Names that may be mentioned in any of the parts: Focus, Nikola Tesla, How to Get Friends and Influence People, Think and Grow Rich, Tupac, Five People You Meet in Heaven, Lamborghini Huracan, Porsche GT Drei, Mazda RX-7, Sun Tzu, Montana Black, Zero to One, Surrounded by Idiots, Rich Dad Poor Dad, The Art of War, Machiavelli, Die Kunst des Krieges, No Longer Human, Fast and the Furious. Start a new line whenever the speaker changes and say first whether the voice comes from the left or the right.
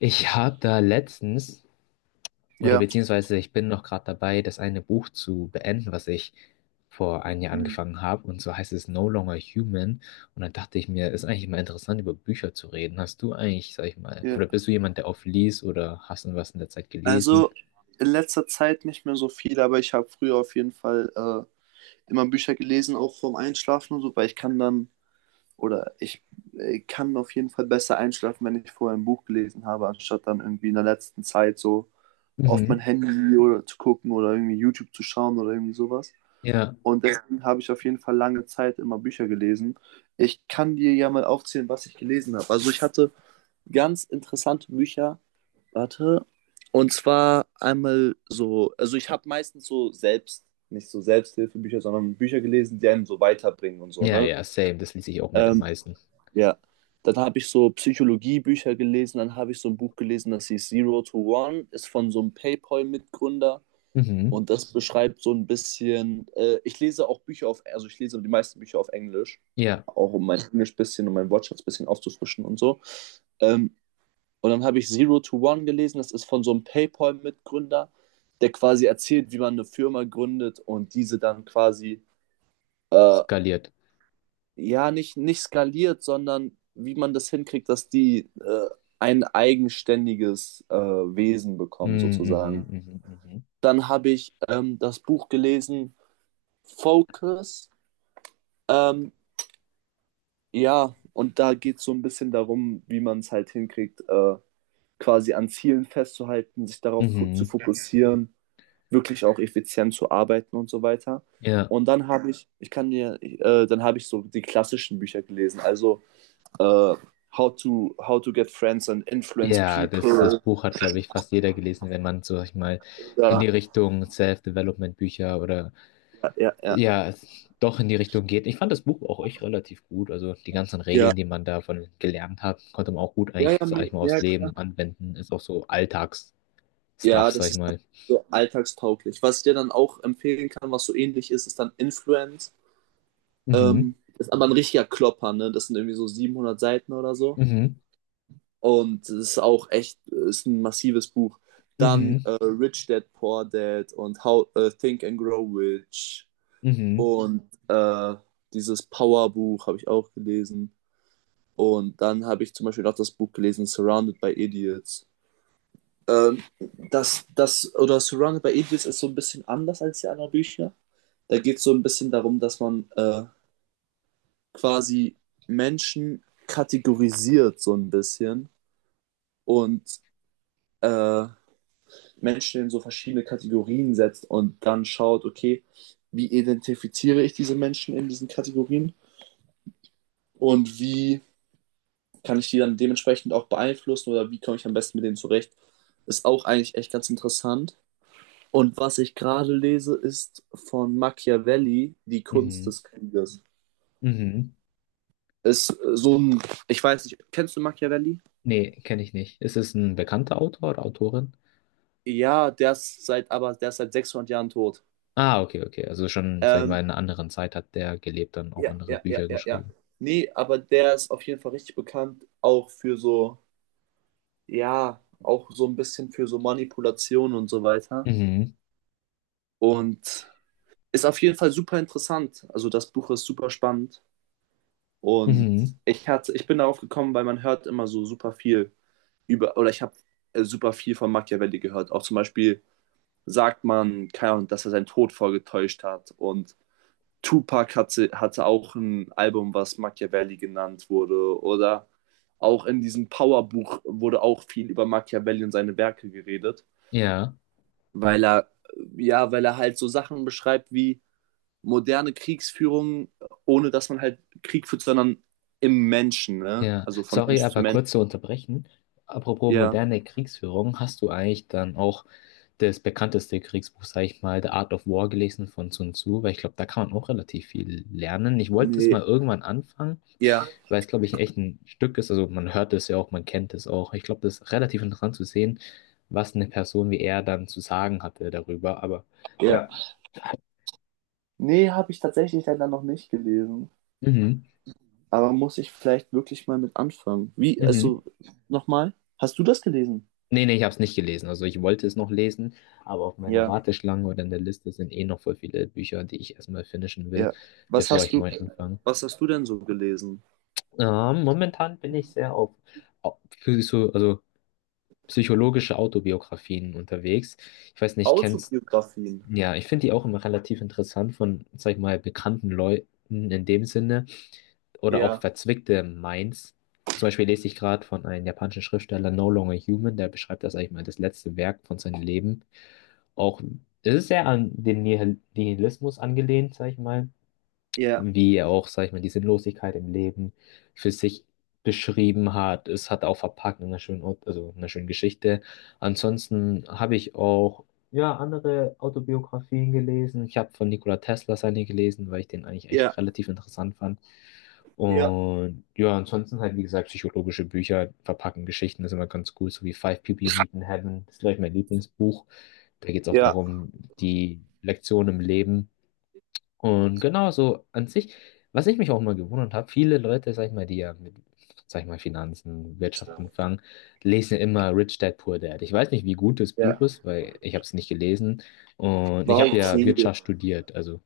left: Ich habe da letztens, oder
right: Ja.
left: beziehungsweise ich bin noch gerade dabei, das eine Buch zu beenden, was ich vor einem Jahr
right: Hm.
left: angefangen habe. Und zwar heißt es No Longer Human. Und dann dachte ich mir, ist eigentlich mal interessant, über Bücher zu reden. Hast du eigentlich, sag ich mal,
right: Ja.
left: oder bist du jemand, der oft liest oder hast du was in der Zeit gelesen?
right: Also in letzter Zeit nicht mehr so viel, aber ich habe früher auf jeden Fall immer Bücher gelesen, auch vorm Einschlafen und so, weil ich kann dann oder ich, kann auf jeden Fall besser einschlafen, wenn ich vorher ein Buch gelesen habe, anstatt dann irgendwie in der letzten Zeit so auf mein
left: Mhm.
right: Handy oder zu gucken oder irgendwie YouTube zu schauen oder irgendwie sowas.
left: Ja,
right: Und deswegen habe ich auf jeden Fall lange Zeit immer Bücher gelesen. Ich kann dir ja mal aufzählen, was ich gelesen habe. Also ich hatte ganz interessante Bücher. Warte. Und zwar einmal so, also ich habe meistens so selbst, nicht so Selbsthilfebücher, sondern Bücher gelesen, die einen so weiterbringen und so,
left: ja,
right: ne?
left: ja, same. Das lese ich auch mit am
right: Ähm,
left: meisten.
right: ja. Dann habe ich so Psychologiebücher gelesen, dann habe ich so ein Buch gelesen, das hieß Zero to One, ist von so einem PayPal-Mitgründer,
left: Mhm.
right: und das beschreibt so ein bisschen, ich lese auch Bücher auf, also ich lese die meisten Bücher auf Englisch,
left: Ja,
right: auch um mein Englisch bisschen und mein Wortschatz bisschen aufzufrischen und so. Ähm, und dann habe ich Zero to One gelesen, das ist von so einem PayPal-Mitgründer, der quasi erzählt, wie man eine Firma gründet und diese dann quasi, äh,
left: skaliert.
right: ja, nicht skaliert, sondern wie man das hinkriegt, dass die ein eigenständiges Wesen bekommen,
left: Mhm, mhm,
right: sozusagen.
left: mhm, mhm.
right: Dann habe ich das Buch gelesen, Focus. Ähm, ja, und da geht es so ein bisschen darum, wie man es halt hinkriegt, quasi an Zielen festzuhalten, sich
left: Mhm.
right: darauf fo zu
left: Mhm.
right: fokussieren, wirklich auch effizient zu arbeiten und so weiter.
left: Ja.
right: Und dann habe ich, ich kann dir, dann habe ich so die klassischen Bücher gelesen, also äh, How to Get Friends and Influence
left: Ja, das
right: People.
left: Buch hat, glaube ich, fast jeder gelesen, wenn man, sag ich mal, in die
right: Ja,
left: Richtung Self-Development-Bücher oder
right: ja, ja.
left: ja, doch in die Richtung geht. Ich fand das Buch auch echt relativ gut. Also die ganzen Regeln, die man davon gelernt hat, konnte man auch gut
right: Ja,
left: eigentlich,
right: ja,
left: sag ich mal, aufs
right: ja.
left: Leben anwenden. Ist auch so Alltagsstuff,
right: Ja,
left: sag
right: das
left: ich
right: ist
left: mal.
right: so alltagstauglich. Was ich dir dann auch empfehlen kann, was so ähnlich ist, ist dann Influence.
left: Mhm,
right: Ist aber ein richtiger Klopper, ne? Das sind irgendwie so 700 Seiten oder so.
left: mhm,
right: Und es ist auch echt, ist ein massives Buch. Dann
left: mhm,
right: Rich Dad Poor Dad und How Think and Grow Rich
left: mhm,
right: und dieses Power Buch habe ich auch gelesen. Und dann habe ich zum Beispiel auch das Buch gelesen, Surrounded by Idiots. Ähm, oder Surrounded by Idiots ist so ein bisschen anders als die anderen Bücher. Da geht es so ein bisschen darum, dass man quasi Menschen kategorisiert, so ein bisschen. Und äh, Menschen in so verschiedene Kategorien setzt und dann schaut, okay, wie identifiziere ich diese Menschen in diesen Kategorien und wie kann ich die dann dementsprechend auch beeinflussen oder wie komme ich am besten mit denen zurecht, ist auch eigentlich echt ganz interessant. Und was ich gerade lese, ist von Machiavelli, Die Kunst
left: mhm,
right: des Krieges.
left: mhm.
right: Ist so ein, ich weiß nicht, kennst du Machiavelli?
left: Nee, kenne ich nicht. Ist es ein bekannter Autor oder Autorin?
right: Ja, der ist seit, aber der ist seit 600 Jahren tot.
left: Ah, okay, okay. Also schon, sag ich mal,
right: Ähm,
left: in einer anderen Zeit hat der gelebt, dann auch
right: Ja,
left: andere
right: ja, ja,
left: Bücher
right: ja, ja.
left: geschrieben.
right: Nee, aber der ist auf jeden Fall richtig bekannt, auch für so, ja, auch so ein bisschen für so Manipulation und so weiter.
left: Mhm.
right: Und ist auf jeden Fall super interessant. Also das Buch ist super spannend. Und
left: Mhm.
right: ich hatte, ich bin darauf gekommen, weil man hört immer so super viel über, oder ich habe super viel von Machiavelli gehört. Auch zum Beispiel sagt man, keine Ahnung, dass er seinen Tod vorgetäuscht hat, und Tupac hatte, auch ein Album, was Machiavelli genannt wurde. Oder auch in diesem Powerbuch wurde auch viel über Machiavelli und seine Werke geredet,
left: Ja,
right: weil er, ja, weil er halt so Sachen beschreibt wie moderne Kriegsführung, ohne dass man halt Krieg führt, sondern im Menschen, ne?
left: ja.
right: Also von
left: Sorry,
right: Mensch zu
left: aber
right: Mensch.
left: kurz zu unterbrechen. Apropos
right: Ja.
left: moderne Kriegsführung, hast du eigentlich dann auch das bekannteste Kriegsbuch, sag ich mal, The Art of War gelesen von Sun Tzu? Weil ich glaube, da kann man auch relativ viel lernen. Ich wollte es mal
right: Nee,
left: irgendwann anfangen,
right: ja,
left: weil es, glaube ich, echt ein Stück ist. Also man hört es ja auch, man kennt es auch. Ich glaube, das ist relativ interessant zu sehen, was eine Person wie er dann zu sagen hatte darüber. Aber
right: ja.
left: ja.
right: Nee, habe ich tatsächlich leider noch nicht gelesen.
left: Mhm.
right: Aber muss ich vielleicht wirklich mal mit anfangen? Wie,
left: Mhm.
right: also, nochmal? Hast du das gelesen?
left: Nee, nee, ich habe es nicht gelesen. Also ich wollte es noch lesen, aber auf meiner
right: Ja.
left: Warteschlange oder in der Liste sind eh noch voll viele Bücher, die ich erstmal finishen will,
right: Ja. Was
left: bevor
right: hast
left: ich
right: du,
left: neu anfange.
right: was hast du denn so gelesen?
left: Momentan bin ich sehr auf so, also psychologische Autobiografien unterwegs. Ich weiß nicht, kennst,
right: Autobiografien.
left: ja, ich finde die auch immer relativ interessant von, sag ich mal, bekannten Leuten in dem Sinne. Oder auch
right: Ja.
left: verzwickte Minds. Zum Beispiel lese ich gerade von einem japanischen Schriftsteller No Longer Human, der beschreibt das eigentlich mal das letzte Werk von seinem Leben. Auch es ist sehr an den Nihilismus angelehnt, sag ich mal,
right: Ja,
left: wie er auch, sag ich mal, die Sinnlosigkeit im Leben für sich beschrieben hat. Es hat er auch verpackt in einer schönen, also in einer schönen Geschichte. Ansonsten habe ich auch, ja, andere Autobiografien gelesen. Ich habe von Nikola Tesla seine gelesen, weil ich den eigentlich echt
right: ja,
left: relativ interessant fand.
right: ja,
left: Und ja, ansonsten halt, wie gesagt, psychologische Bücher verpacken Geschichten, das ist immer ganz cool, so wie Five People You Meet in Heaven, das ist, glaube ich, mein Lieblingsbuch. Da geht es auch
right: ja,
left: darum, die Lektion im Leben. Und genau so an sich, was ich mich auch mal gewundert habe, viele Leute, sag ich mal, die ja mit, sag ich mal, Finanzen, Wirtschaft anfangen, lesen ja immer Rich Dad Poor Dad. Ich weiß nicht, wie gut das
right: ja.
left: Buch ist, weil ich habe es nicht gelesen, und ich
right: War
left: habe ja
right: okay.
left: Wirtschaft studiert, also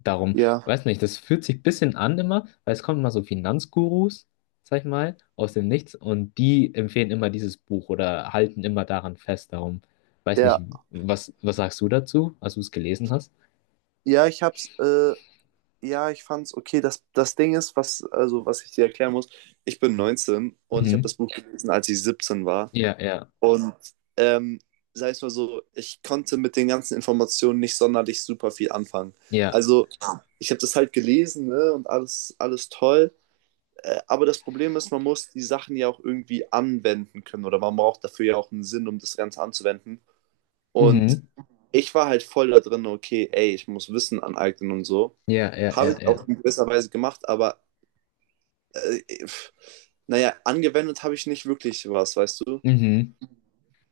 left: darum,
right: Ja,
left: weiß nicht, das fühlt sich ein bisschen an immer, weil es kommen immer so Finanzgurus, sag ich mal, aus dem Nichts und die empfehlen immer dieses Buch oder halten immer daran fest, darum, weiß
right: ja,
left: nicht, was sagst du dazu, als du es gelesen hast?
right: ja, ich hab's, ja, ich fand's okay. Das Ding ist, was, also, was ich dir erklären muss, ich bin 19 und ich habe
left: Mhm.
right: das Buch gelesen, als ich 17 war.
left: Ja, ja.
right: Und, ähm, sag ich mal so, ich konnte mit den ganzen Informationen nicht sonderlich super viel anfangen.
left: Ja.
right: Also, ich habe das halt gelesen, ne, und alles, alles toll. Aber das Problem ist, man muss die Sachen ja auch irgendwie anwenden können oder man braucht dafür ja auch einen Sinn, um das Ganze anzuwenden. Und
left: Mhm.
right: ich war halt voll da drin, okay, ey, ich muss Wissen aneignen und so.
left: Ja, ja,
right: Habe
left: ja,
right: ich auch
left: ja.
right: in gewisser Weise gemacht, aber äh, pff, naja, angewendet habe ich nicht wirklich was, weißt du?
left: Mhm.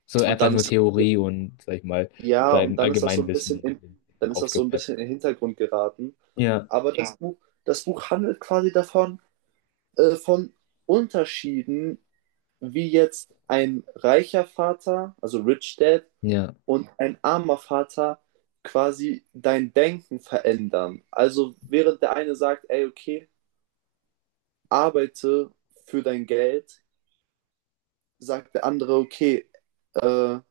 left: So
right: Und
left: einfach
right: dann
left: nur
right: ist,
left: Theorie und, sag ich mal,
right: ja, und
left: dein Allgemeinwissen
right: dann
left: immer
right: ist das so ein
left: aufgepeppt.
right: bisschen in den Hintergrund geraten.
left: Ja,
right: Aber das Buch, handelt quasi davon, von Unterschieden, wie jetzt ein reicher Vater, also Rich Dad,
left: ja,
right: und ein armer Vater quasi dein Denken verändern. Also während der eine sagt, ey, okay, arbeite für dein Geld, sagt der andere, okay, da,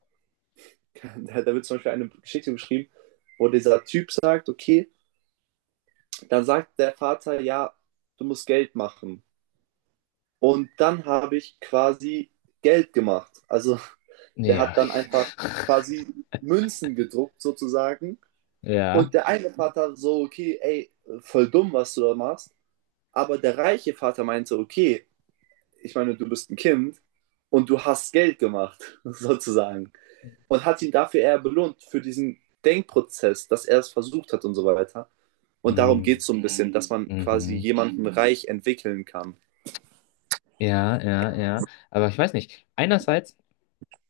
right: wird zum Beispiel eine Geschichte geschrieben, wo dieser Typ sagt, okay, dann sagt der Vater, ja, du musst Geld machen. Und dann habe ich quasi Geld gemacht. Also der
left: ja,
right: hat dann einfach quasi Münzen gedruckt, sozusagen.
left: ja.
right: Und der eine Vater so, okay, ey, voll dumm, was du da machst. Aber der reiche Vater meinte, okay, ich meine, du bist ein Kind und du hast Geld gemacht, sozusagen. Und hat ihn dafür eher belohnt, für diesen Denkprozess, dass er es versucht hat und so weiter. Und darum geht
left: Mhm.
right: es so ein bisschen, dass man quasi
left: Mhm.
right: jemanden reich entwickeln kann.
left: Ja, ja, ja. Aber ich weiß nicht. Einerseits.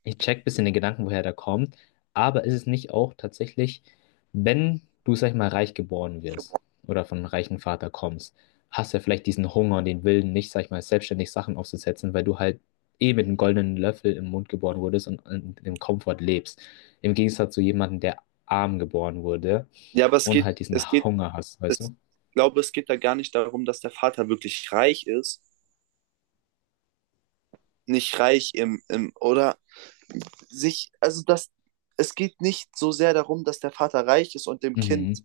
left: Ich check bisschen den Gedanken, woher der kommt, aber ist es nicht auch tatsächlich, wenn du, sag ich mal, reich geboren wirst oder von einem reichen Vater kommst, hast du ja vielleicht diesen Hunger und den Willen, nicht, sag ich mal, selbstständig Sachen aufzusetzen, weil du halt eh mit einem goldenen Löffel im Mund geboren wurdest und in dem Komfort lebst. Im Gegensatz zu jemandem, der arm geboren wurde
right: Ja, aber
left: und halt diesen Hunger hast,
right: es,
left: weißt du?
right: ich glaube, es geht da gar nicht darum, dass der Vater wirklich reich ist. Nicht reich im, oder sich, also das, es geht nicht so sehr darum, dass der Vater reich ist und dem Kind
left: Mhm,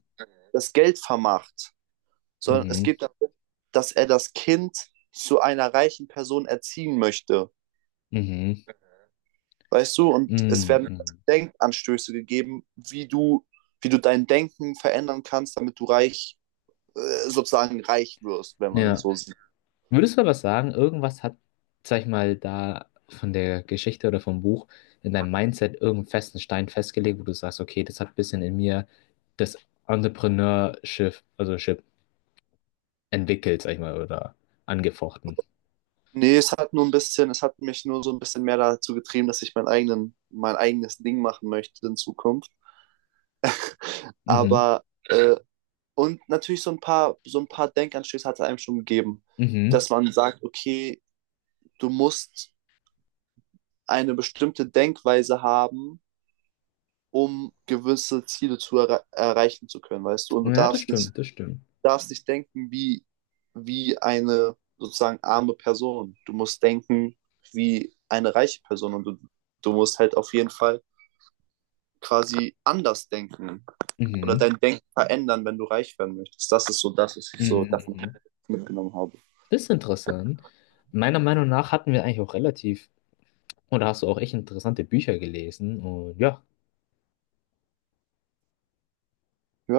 right: das Geld vermacht, sondern es
left: mhm,
right: geht darum, dass er das Kind zu einer reichen Person erziehen möchte.
left: mhm,
right: Weißt du, und es
left: mhm,
right: werden
left: mhm.
right: Denkanstöße gegeben, wie du, dein Denken verändern kannst, damit du reich, sozusagen reich wirst, wenn man
left: Ja.
right: so sieht.
left: Würdest du aber sagen, irgendwas hat, sag ich mal, da von der Geschichte oder vom Buch in deinem Mindset irgendeinen festen Stein festgelegt, wo du sagst, okay, das hat ein bisschen in mir das Entrepreneurship, also Ship entwickelt, sag ich mal, oder angefochten.
right: Nee, es hat nur ein bisschen, es hat mich nur so ein bisschen mehr dazu getrieben, dass ich meinen eigenen, mein eigenes Ding machen möchte in Zukunft.
left: Mhm,
right: Aber und natürlich so ein paar, Denkanstöße hat es einem schon gegeben,
left: mhm.
right: dass man sagt, okay, du musst eine bestimmte Denkweise haben, um gewisse Ziele zu erreichen zu können, weißt du? Und du
left: Ja, das
right: darfst nicht
left: stimmt, das stimmt.
right: denken wie, eine sozusagen arme Person. Du musst denken wie eine reiche Person und du, musst halt auf jeden Fall quasi anders denken oder
left: Mhm,
right: dein Denken verändern, wenn du reich werden möchtest. Das ist so das, was ich so
left: mhm,
right: davon
left: mhm.
right: mitgenommen habe.
left: Das ist interessant. Meiner Meinung nach hatten wir eigentlich auch relativ, oder hast du auch echt interessante Bücher gelesen und ja.
right: Ja.